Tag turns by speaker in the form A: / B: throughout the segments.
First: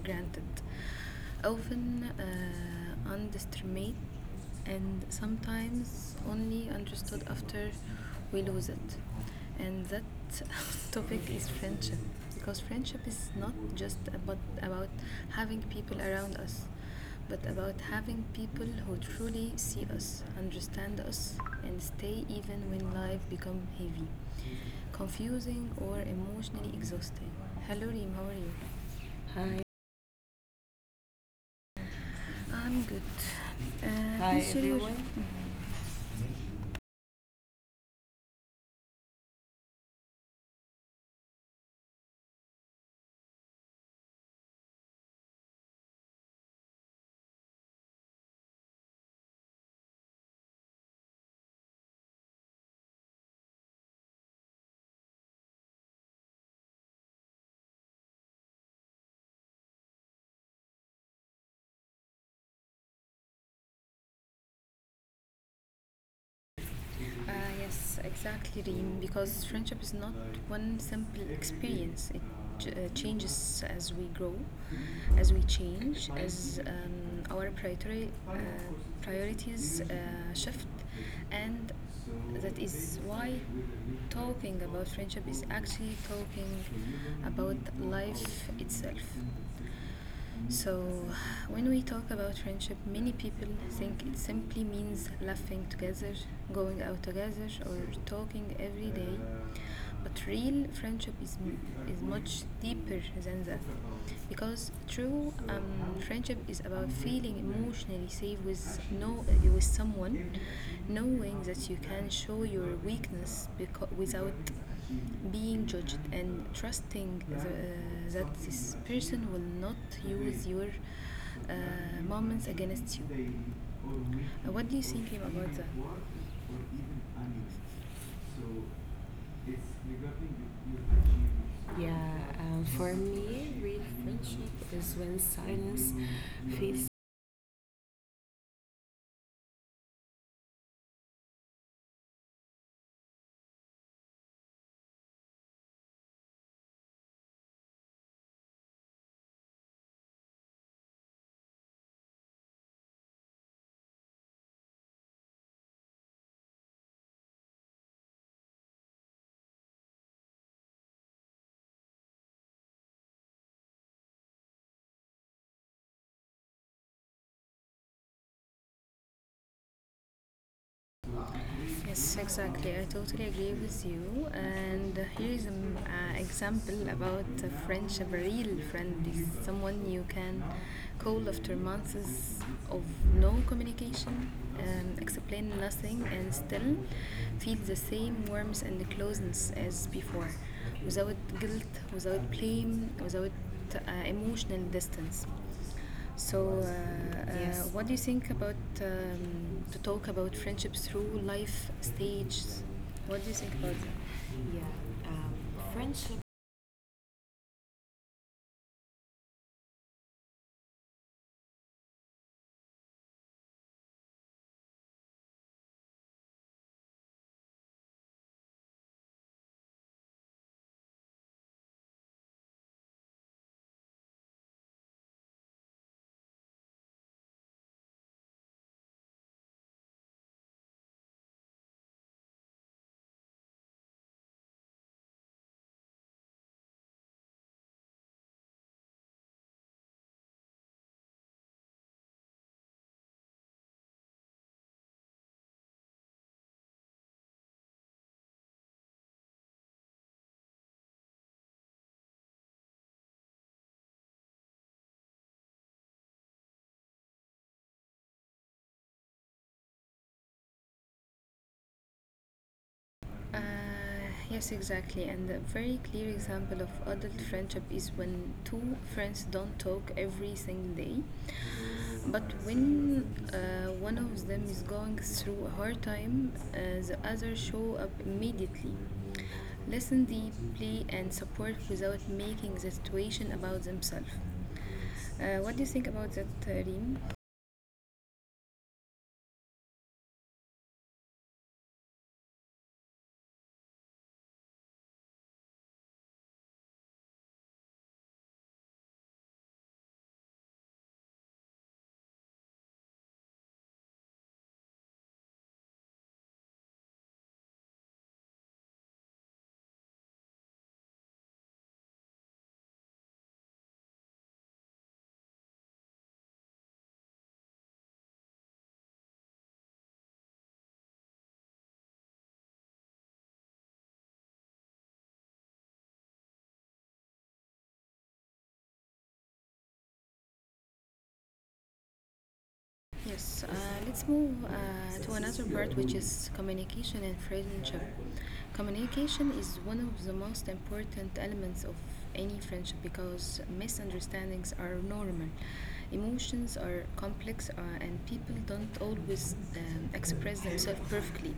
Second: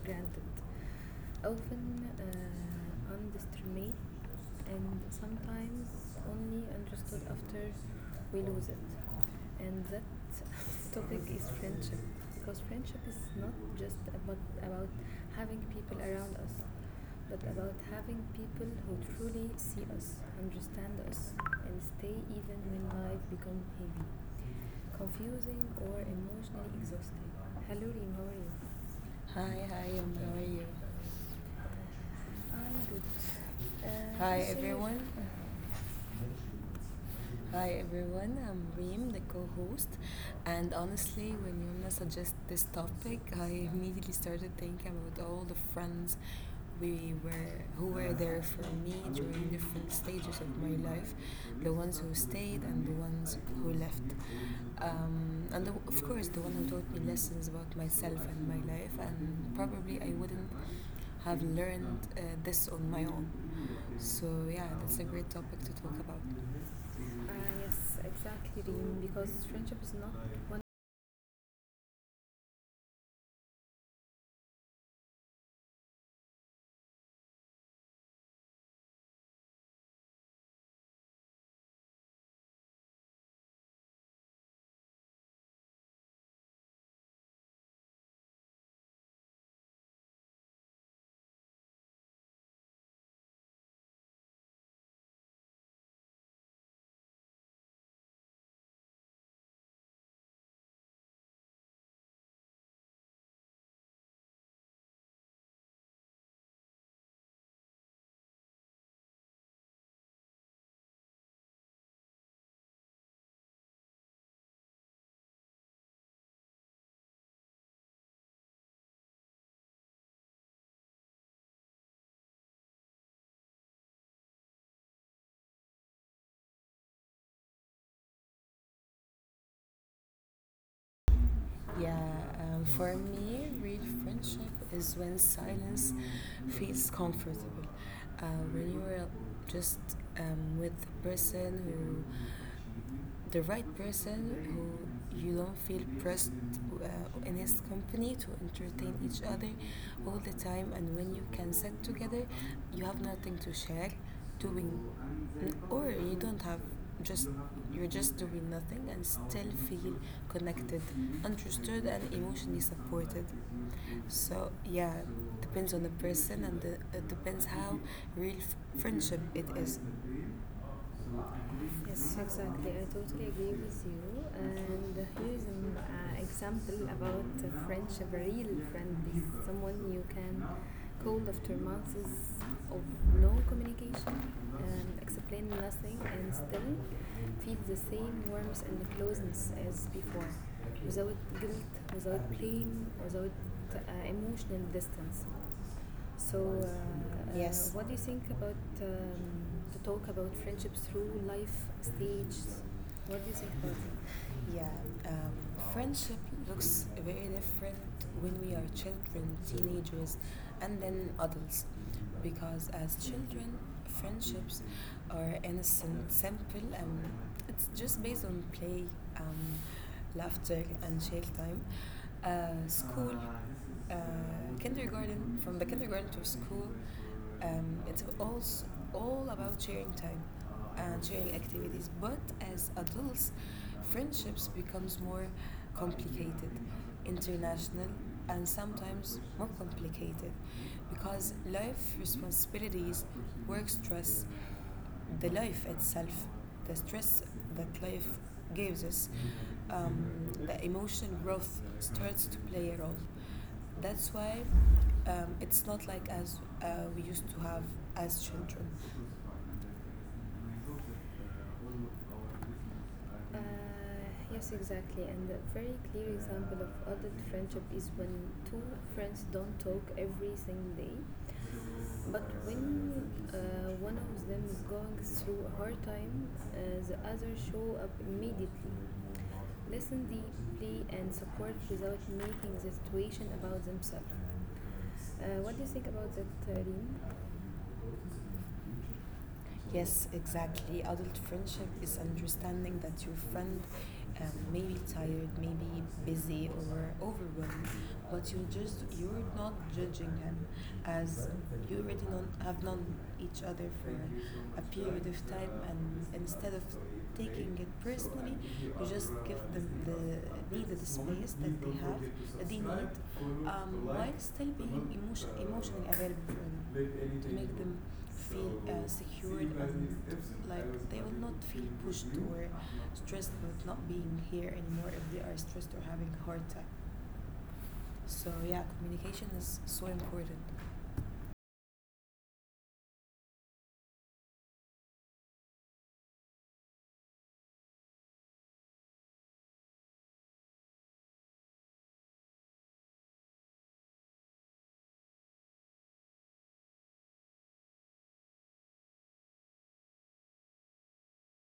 A: granted,
B: granted,
A: often
B: often underestimate,
A: underestimated
B: and
A: and
B: sometimes
A: sometimes
B: only
A: only
B: understood
A: understood
B: after
A: after
B: we
A: we lose
B: lose it.
A: it. And
B: And
A: that
B: that
A: topic
B: topic is
A: is friendship
B: friendship,
A: because
B: because
A: friendship
B: friendship is
A: is not
B: not
A: just
B: just
A: about,
B: about,
A: about
B: about having
A: having
B: people
A: people around
B: around us,
A: us, but
B: but
A: about
B: about having
A: having people
B: people who
A: who
B: truly
A: truly
B: see
A: see us,
B: us, understand
A: understand
B: us,
A: us,
B: and
A: and
B: stay
A: stay
B: even
A: even
B: when
A: when life
B: life becomes
A: becomes
B: heavy,
A: heavy,
B: confusing,
A: confusing,
B: or
A: or
B: emotionally
A: emotionally
B: exhausting.
A: exhausting.
B: Hello,
A: Hello,
B: Reem,
A: Reem,
B: how
A: how
B: are you?
A: are you?
B: Hi,
A: Hi.
B: hi, how are you? I'm
A: I'm
B: good.
A: good.
B: Uh,
A: Uh, Hi
B: Hi, so
A: please
B: everyone.
A: everyone.
B: Hi, everyone. I'm Reem, the co host. And honestly, when Yumna suggested this topic, I immediately started thinking about all the friends we were who were there for me during different stages of my life, the ones who stayed and the ones who left, and of course, the one who taught me lessons about myself and my life, and probably I wouldn't have learned this on my own. So yeah, that's a great topic to talk about.
A: Uh,
B: Yes,
A: yes,
B: exactly,
A: exactly,
B: Reem,
A: Reem,
B: because
A: because
B: friendship
A: friendship
B: is
A: is
B: not
A: not
B: one.
A: one simple experience. It changes as we grow, as we change, as our priorities shift, and that is why talking about friendship is actually talking about life itself. So, when we talk about friendship, many people think it simply means laughing together, going out together, or talking every day. But real friendship is much deeper than that. Because true friendship is about feeling emotionally safe with, no, with someone, knowing that you can show your weakness without being judged and trusting that this person will not use your uh, moments against you. What do you think about that? Yeah,
B: Yeah, for
A: for
B: me
A: me,
B: real
A: real
B: friendship
A: friendship
B: is
A: is
B: when
A: when
B: silence
A: silence
B: feels
A: feels.
B: comfortable, when you are just with the person, the right person, who you don't feel pressed uh, in his company to entertain each other all the time, and when you can sit together, you have nothing to share, doing, or you don't have, just, you're just doing nothing and still feel connected, understood, and emotionally supported. So yeah, depends on the person, and the, it depends how real f- friendship it is. Yes,
A: Yes,
B: exactly.
A: exactly.
B: I
A: I
B: totally
A: totally
B: agree
A: agree
B: with
A: with
B: you.
A: you.
B: And
A: And
B: here
A: here
B: is
A: is
B: an
A: an
B: example
A: example
B: about
A: about
B: a
A: a
B: friendship.
A: friendship,
B: A
A: a
B: real
A: real
B: friend
A: friend
B: is
A: is
B: someone
A: someone
B: you
A: you
B: can
A: can
B: call
A: call
B: after
A: after
B: months
A: months
B: of
A: of
B: no
A: no
B: communication,
A: communication,
B: and explain
A: explain
B: nothing,
A: nothing,
B: and
A: and
B: still
A: still
B: feel
A: feel
B: the
A: the
B: same
A: same
B: warmth
A: warmth
B: and
A: and
B: closeness
A: closeness
B: as
A: as
B: before,
A: before,
B: without
A: without
B: guilt,
A: guilt,
B: without
A: without
B: blame,
A: blame,
B: without
A: without
B: uh,
A: uh,
B: emotional
A: emotional
B: distance.
A: distance.
B: So,
A: So,
B: uh, uh, yes.
A: Yes.
B: What
A: What
B: do
A: do
B: you
A: you
B: think
A: think
B: about
A: about
B: um, to
A: to
B: talk
A: talk
B: about
A: about
B: friendships
A: friendships
B: through
A: through
B: life
A: life
B: stages?
A: stages?
B: What
A: What
B: do
A: do
B: you
A: you
B: think
A: think
B: about
A: about
B: it?
A: that? Yeah,
B: Yeah, um, friendship
A: friendship.
B: looks very different when we are children, teenagers, and then adults. Because as children, friendships are innocent, simple, and it's just based on play, um, laughter, and chill time. School, uh, kindergarten, from the kindergarten to school, it's all about sharing time and sharing activities. But as adults, friendships becomes more complicated, international, and sometimes more complicated, because life responsibilities, work stress, the life itself, the stress that life gives us, um, the emotional growth starts to play a role. That's why it's not like as we used to have as children. Uh,
A: Uh,
B: yes,
A: yes,
B: exactly.
A: exactly.
B: And
A: And
B: a
A: a
B: very
A: very clear
B: clear example
A: example
B: of
A: of
B: adult
A: adult
B: friendship
A: friendship
B: is
A: is
B: when
A: when
B: two
A: two
B: friends
A: friends
B: don't
A: don't
B: talk
A: talk
B: every
A: every
B: single
A: single
B: day,
A: day,
B: but
A: but when
B: when one
A: one
B: of
A: of
B: them
A: them
B: is
A: is
B: going
A: going
B: through
A: through a
B: a hard
A: hard
B: time,
A: time,
B: the
A: the
B: other
A: other
B: show
A: show
B: up
A: up
B: immediately,
A: immediately.
B: listen
A: Listen
B: deeply,
A: deeply
B: and
A: and
B: support
A: support
B: without
A: without
B: making
A: making
B: the
A: the
B: situation
A: situation
B: about
A: about
B: themselves.
A: themselves.
B: What
A: What
B: do
A: do
B: you
A: you
B: think
A: think
B: about
A: about
B: that,
A: that,
B: Reem?
A: Reem?
B: Yes, exactly. Adult friendship is understanding that your friend may be tired, may be busy or overwhelmed, but you're not judging him, as you already have known each other for a period of time, and instead of taking it personally, you just give them the needed space that they need, while still being emotionally available for them, to make them feel secured, and like they will not feel pushed or stressed with not being here anymore if they are stressed or having a hard time. So yeah, communication is so important.
A: Yes, let's move to another part, which is communication and friendship. Communication is one of the most important elements of any friendship because misunderstandings are normal. Emotions are complex and people don't always express themselves perfectly.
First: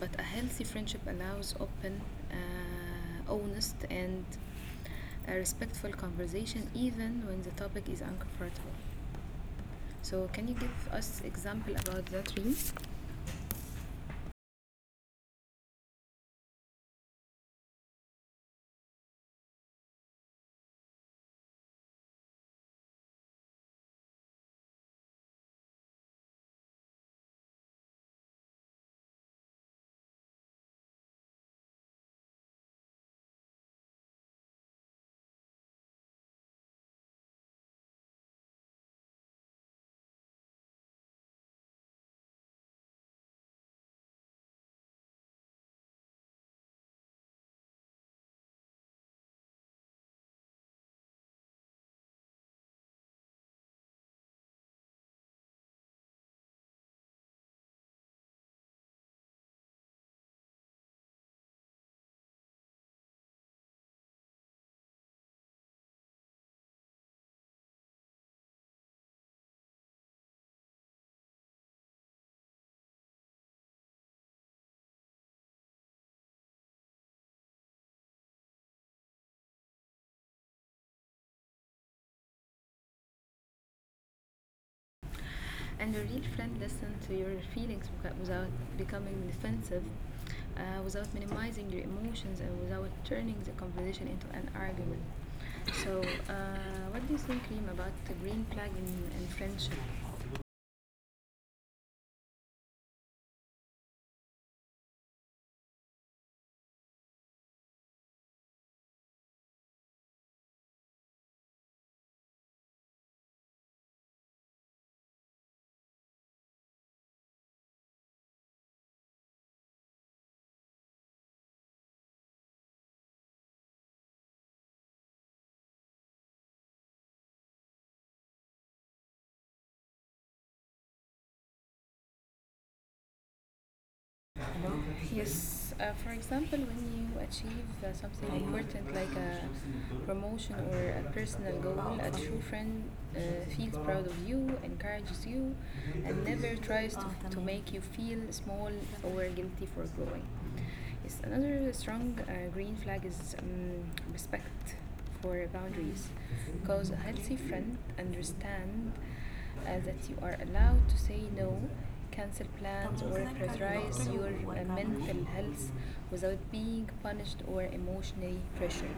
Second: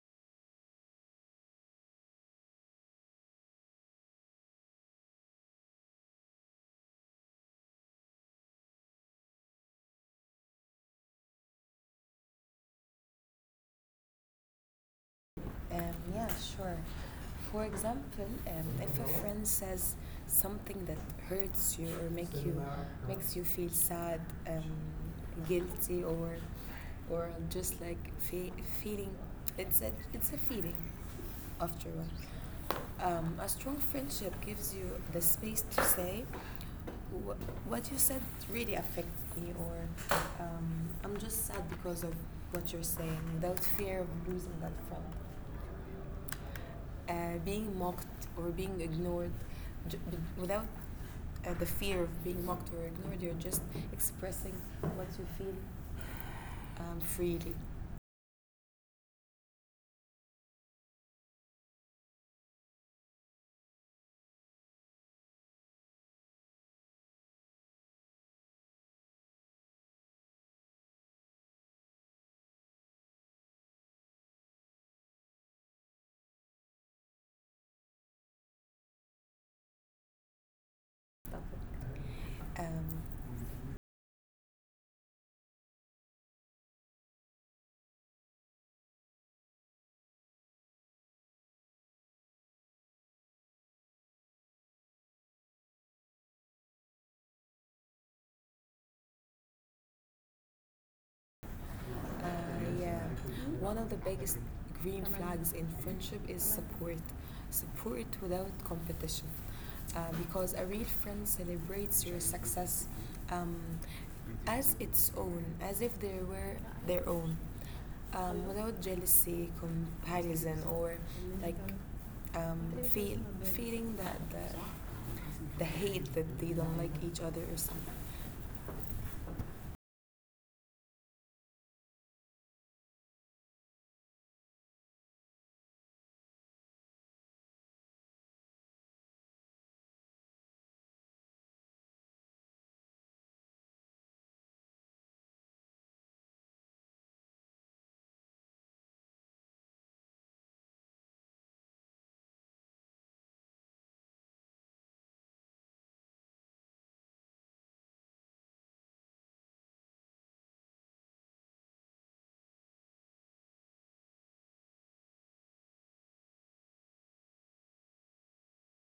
A: But a healthy friendship allows open, honest, and a respectful conversation even when the topic is uncomfortable. So, can you give us example about that, Reem?
B: Yeah, sure. For example, if a friend says something that hurts you or make you makes you feel sad, um, guilty, or just like feeling, it's a feeling after all. A strong friendship gives you the space to say wh- what you said really affects me, or I'm just sad because of what you're saying, without fear of losing that friend. Being mocked or being ignored, j- b- without the fear of being mocked or ignored, you're just expressing what you feel freely. Um,
A: And a real friend listens to your feelings without becoming defensive, without minimizing your emotions, and without turning the conversation into an argument. So, what do you think, Reem, about the green flag in friendship?
B: Uh, yeah. One of the biggest green flags in friendship is support. Support without competition. Because a real friend celebrates your success um, as its own, as if they were their own, without jealousy, comparison, or like um, feel, feeling that the hate, that they don't like each other or something.
A: You know? Yes, for example, when you achieve something important like a promotion or a personal goal, a true friend uh, feels proud of you, encourages you, and never tries to make you feel small or guilty for growing. Yes, another strong green flag is respect for boundaries because a healthy friend understand that you are allowed to say no, cancel plans, or prioritize your mental health without being punished or emotionally pressured.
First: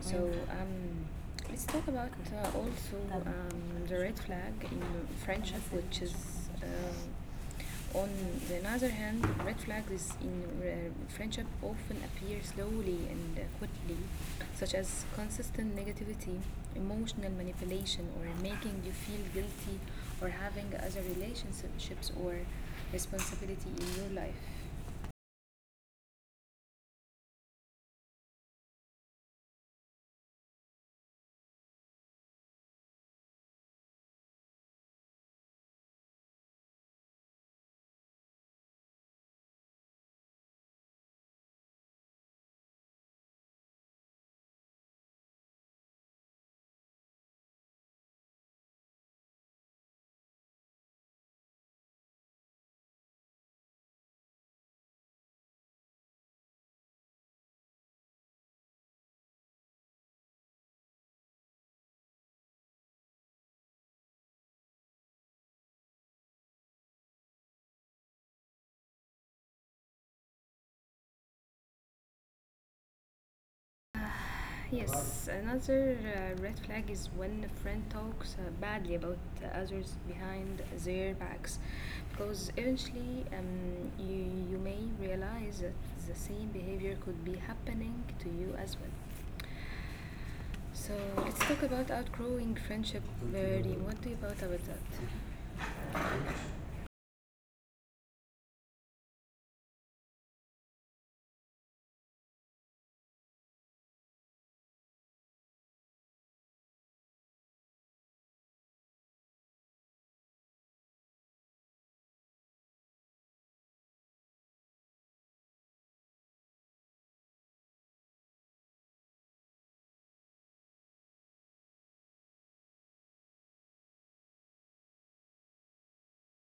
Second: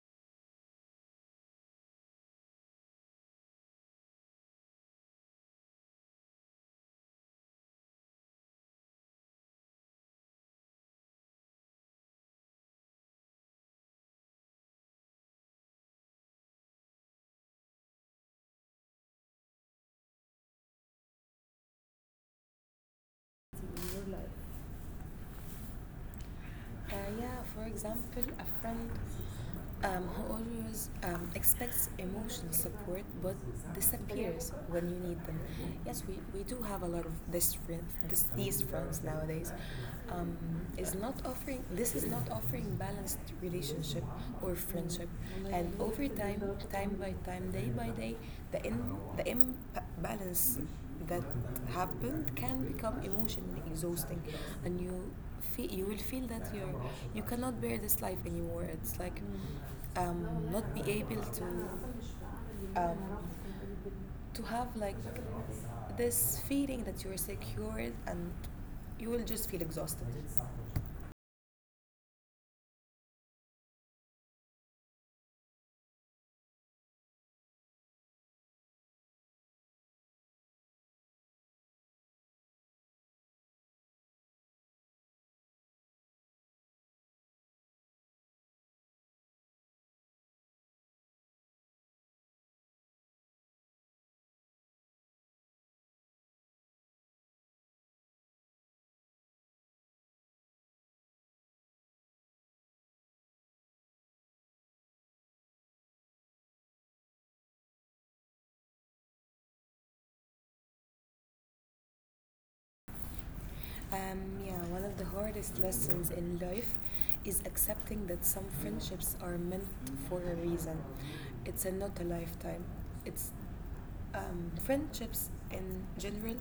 A: So let's talk about also the red flag in friendship, which is um on the other hand, red flags in friendship often appear slowly and quickly, such as consistent negativity, emotional manipulation, or making you feel guilty, or having other relationships or responsibility in your
B: Uh,
A: life.
B: yeah, for example, a friend, always expects emotional support but disappears when you need them. Yes, we do have a lot of this, these friends nowadays. Um, is not offering balanced relationship or friendship, and over time, time by time, day by day, the in, the imbalance that happened can become emotionally exhausting, and you will feel that you're, you cannot bear this life anymore. It's like um, not be able um, to have like this feeling that you're secured, and you will just feel exhausted.
A: Yes, another red flag is when a friend talks badly about others behind their backs, because eventually you may realize that the same behavior could be happening to you as well. So let's talk about outgrowing friendship. Very, what do you about that?
B: um, yeah, one of the hardest lessons in life is accepting that some friendships are meant for a reason. It's not a lifetime. It's friendships in general,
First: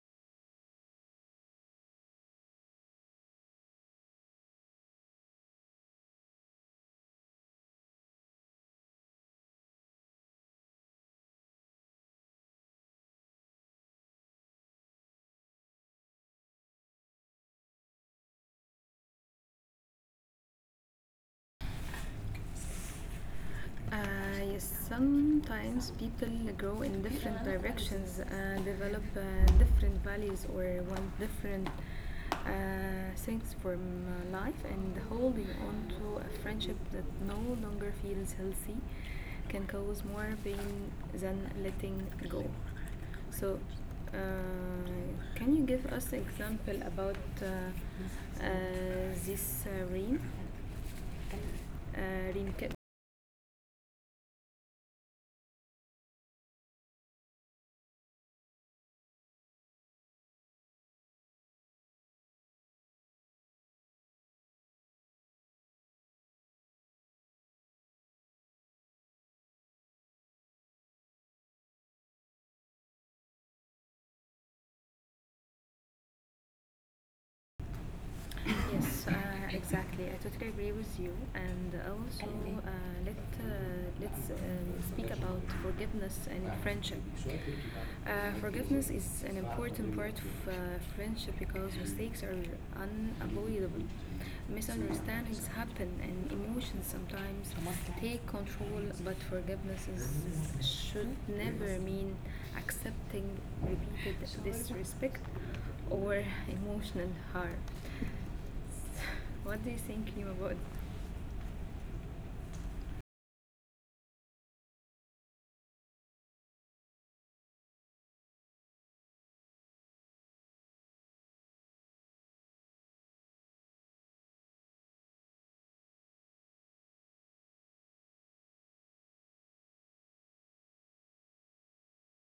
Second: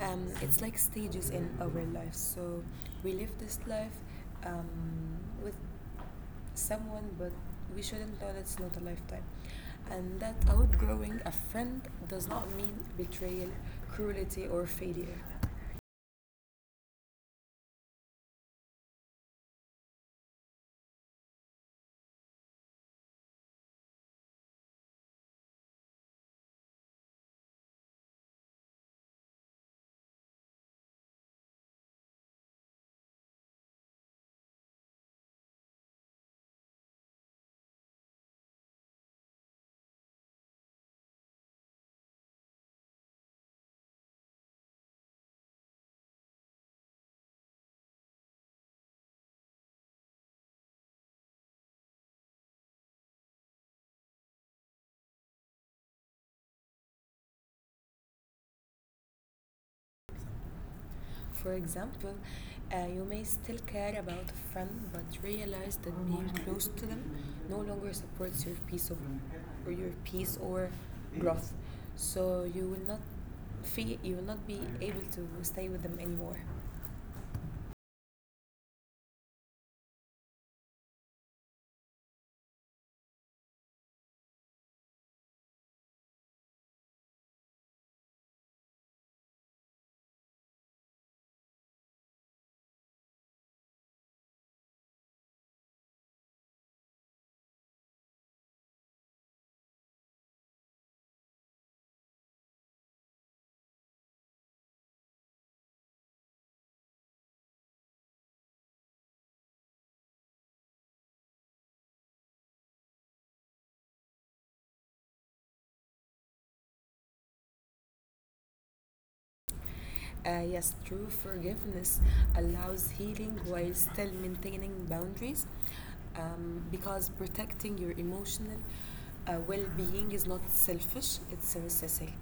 B: it's like stages in our life. So we live this life um, with someone, but we shouldn't know that it's not a lifetime, and that outgrowing a friend does not mean betrayal, cruelty, or failure.
A: Yes, sometimes people grow in different directions, develop different values, or want different things from life and holding on to a friendship that no longer feels healthy can cause more pain than letting go. So, uh, can you give us example about uh, uh, this Reem, uh, Reem Kip?
B: For example, you may still care about a friend but realize that being close to them no longer supports your peace or growth. So you will not feel you will not be able to stay with them anymore.
A: Yes, exactly. I totally agree with you, and also let uh, let's speak about forgiveness and friendship. Forgiveness is an important part of friendship because mistakes are unavoidable. Misunderstandings happen and emotions sometimes take control, but forgiveness should never mean accepting repeated disrespect or emotional harm. What do you think, Nima, about.
B: Yes, true forgiveness allows healing while still maintaining boundaries, because protecting your emotional well being is not selfish, it's a necessity.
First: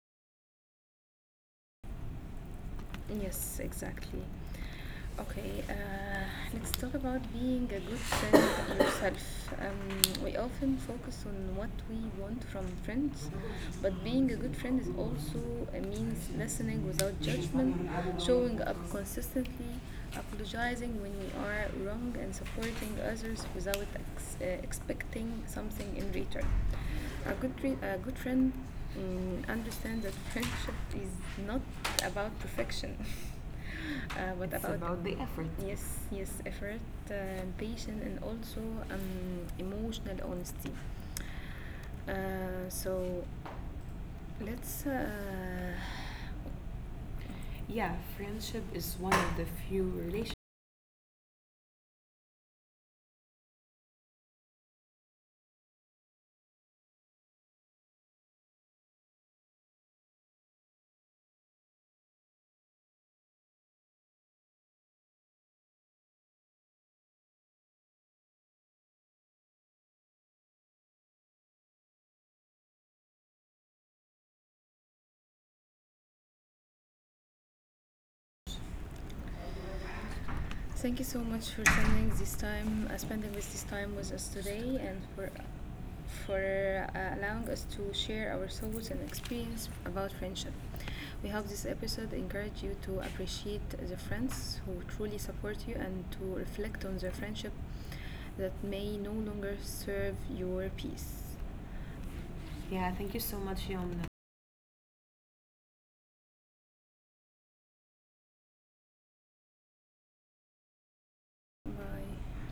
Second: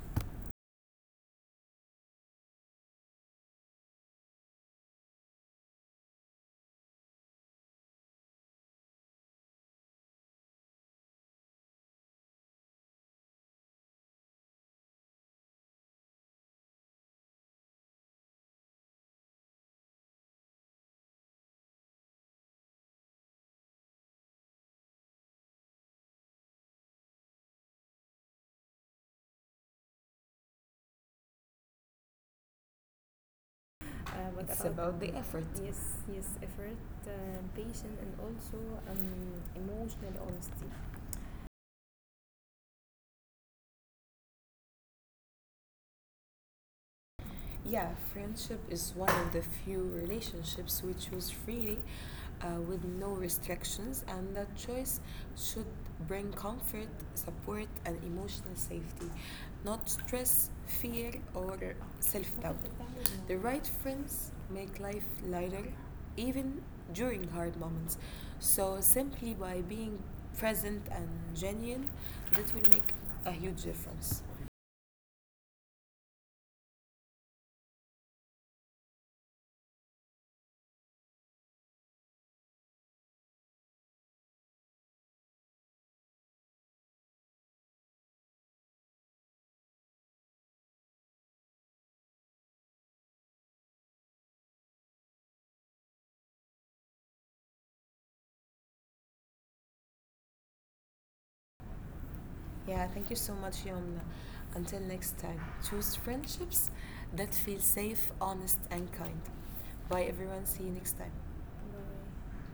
A: Yes, exactly. Okay, let's talk about being a good friend to yourself. We often focus on what we want from friends, but being a good friend is also means listening without judgment, showing up consistently, apologizing when we are wrong, and supporting others without expecting something in return. A good friend understands that friendship is not about perfection.
B: What,
A: What.
B: it's
A: It's about,
B: about
A: about
B: the
A: the
B: effort.
A: effort. Yes,
B: Yes, yes,
A: yes,
B: effort,
A: effort, uh,
B: patience,
A: patience,
B: and
A: and
B: also
A: also
B: emotional
A: emotional
B: honesty.
A: honesty. Uh, so let's
B: Yeah,
A: Yeah,
B: friendship
A: friendship
B: is
A: is
B: one
A: one
B: of the
A: of the
B: few
A: few relationships.
B: relationships we choose freely, with no restrictions, and that choice should bring comfort, support, and emotional safety, not stress, fear, or self doubt. The right friends make life lighter, even during hard moments. So, simply by being present and genuine, that will make a huge difference.
A: Thank you so much for spending this time, spending with this time with us today and for allowing us to share our thoughts and experience about friendship. We hope this episode encouraged you to appreciate the friends who truly support you and to reflect on the friendship that may no longer serve your peace.
B: Yeah,
A: Yeah,
B: thank you
A: thank you
B: so
A: so
B: much,
A: much,
B: Yomna.
A: Yomna.
B: Until next time, choose friendships that feel safe, honest, and kind. Bye, everyone. See you next time.
A: Bye.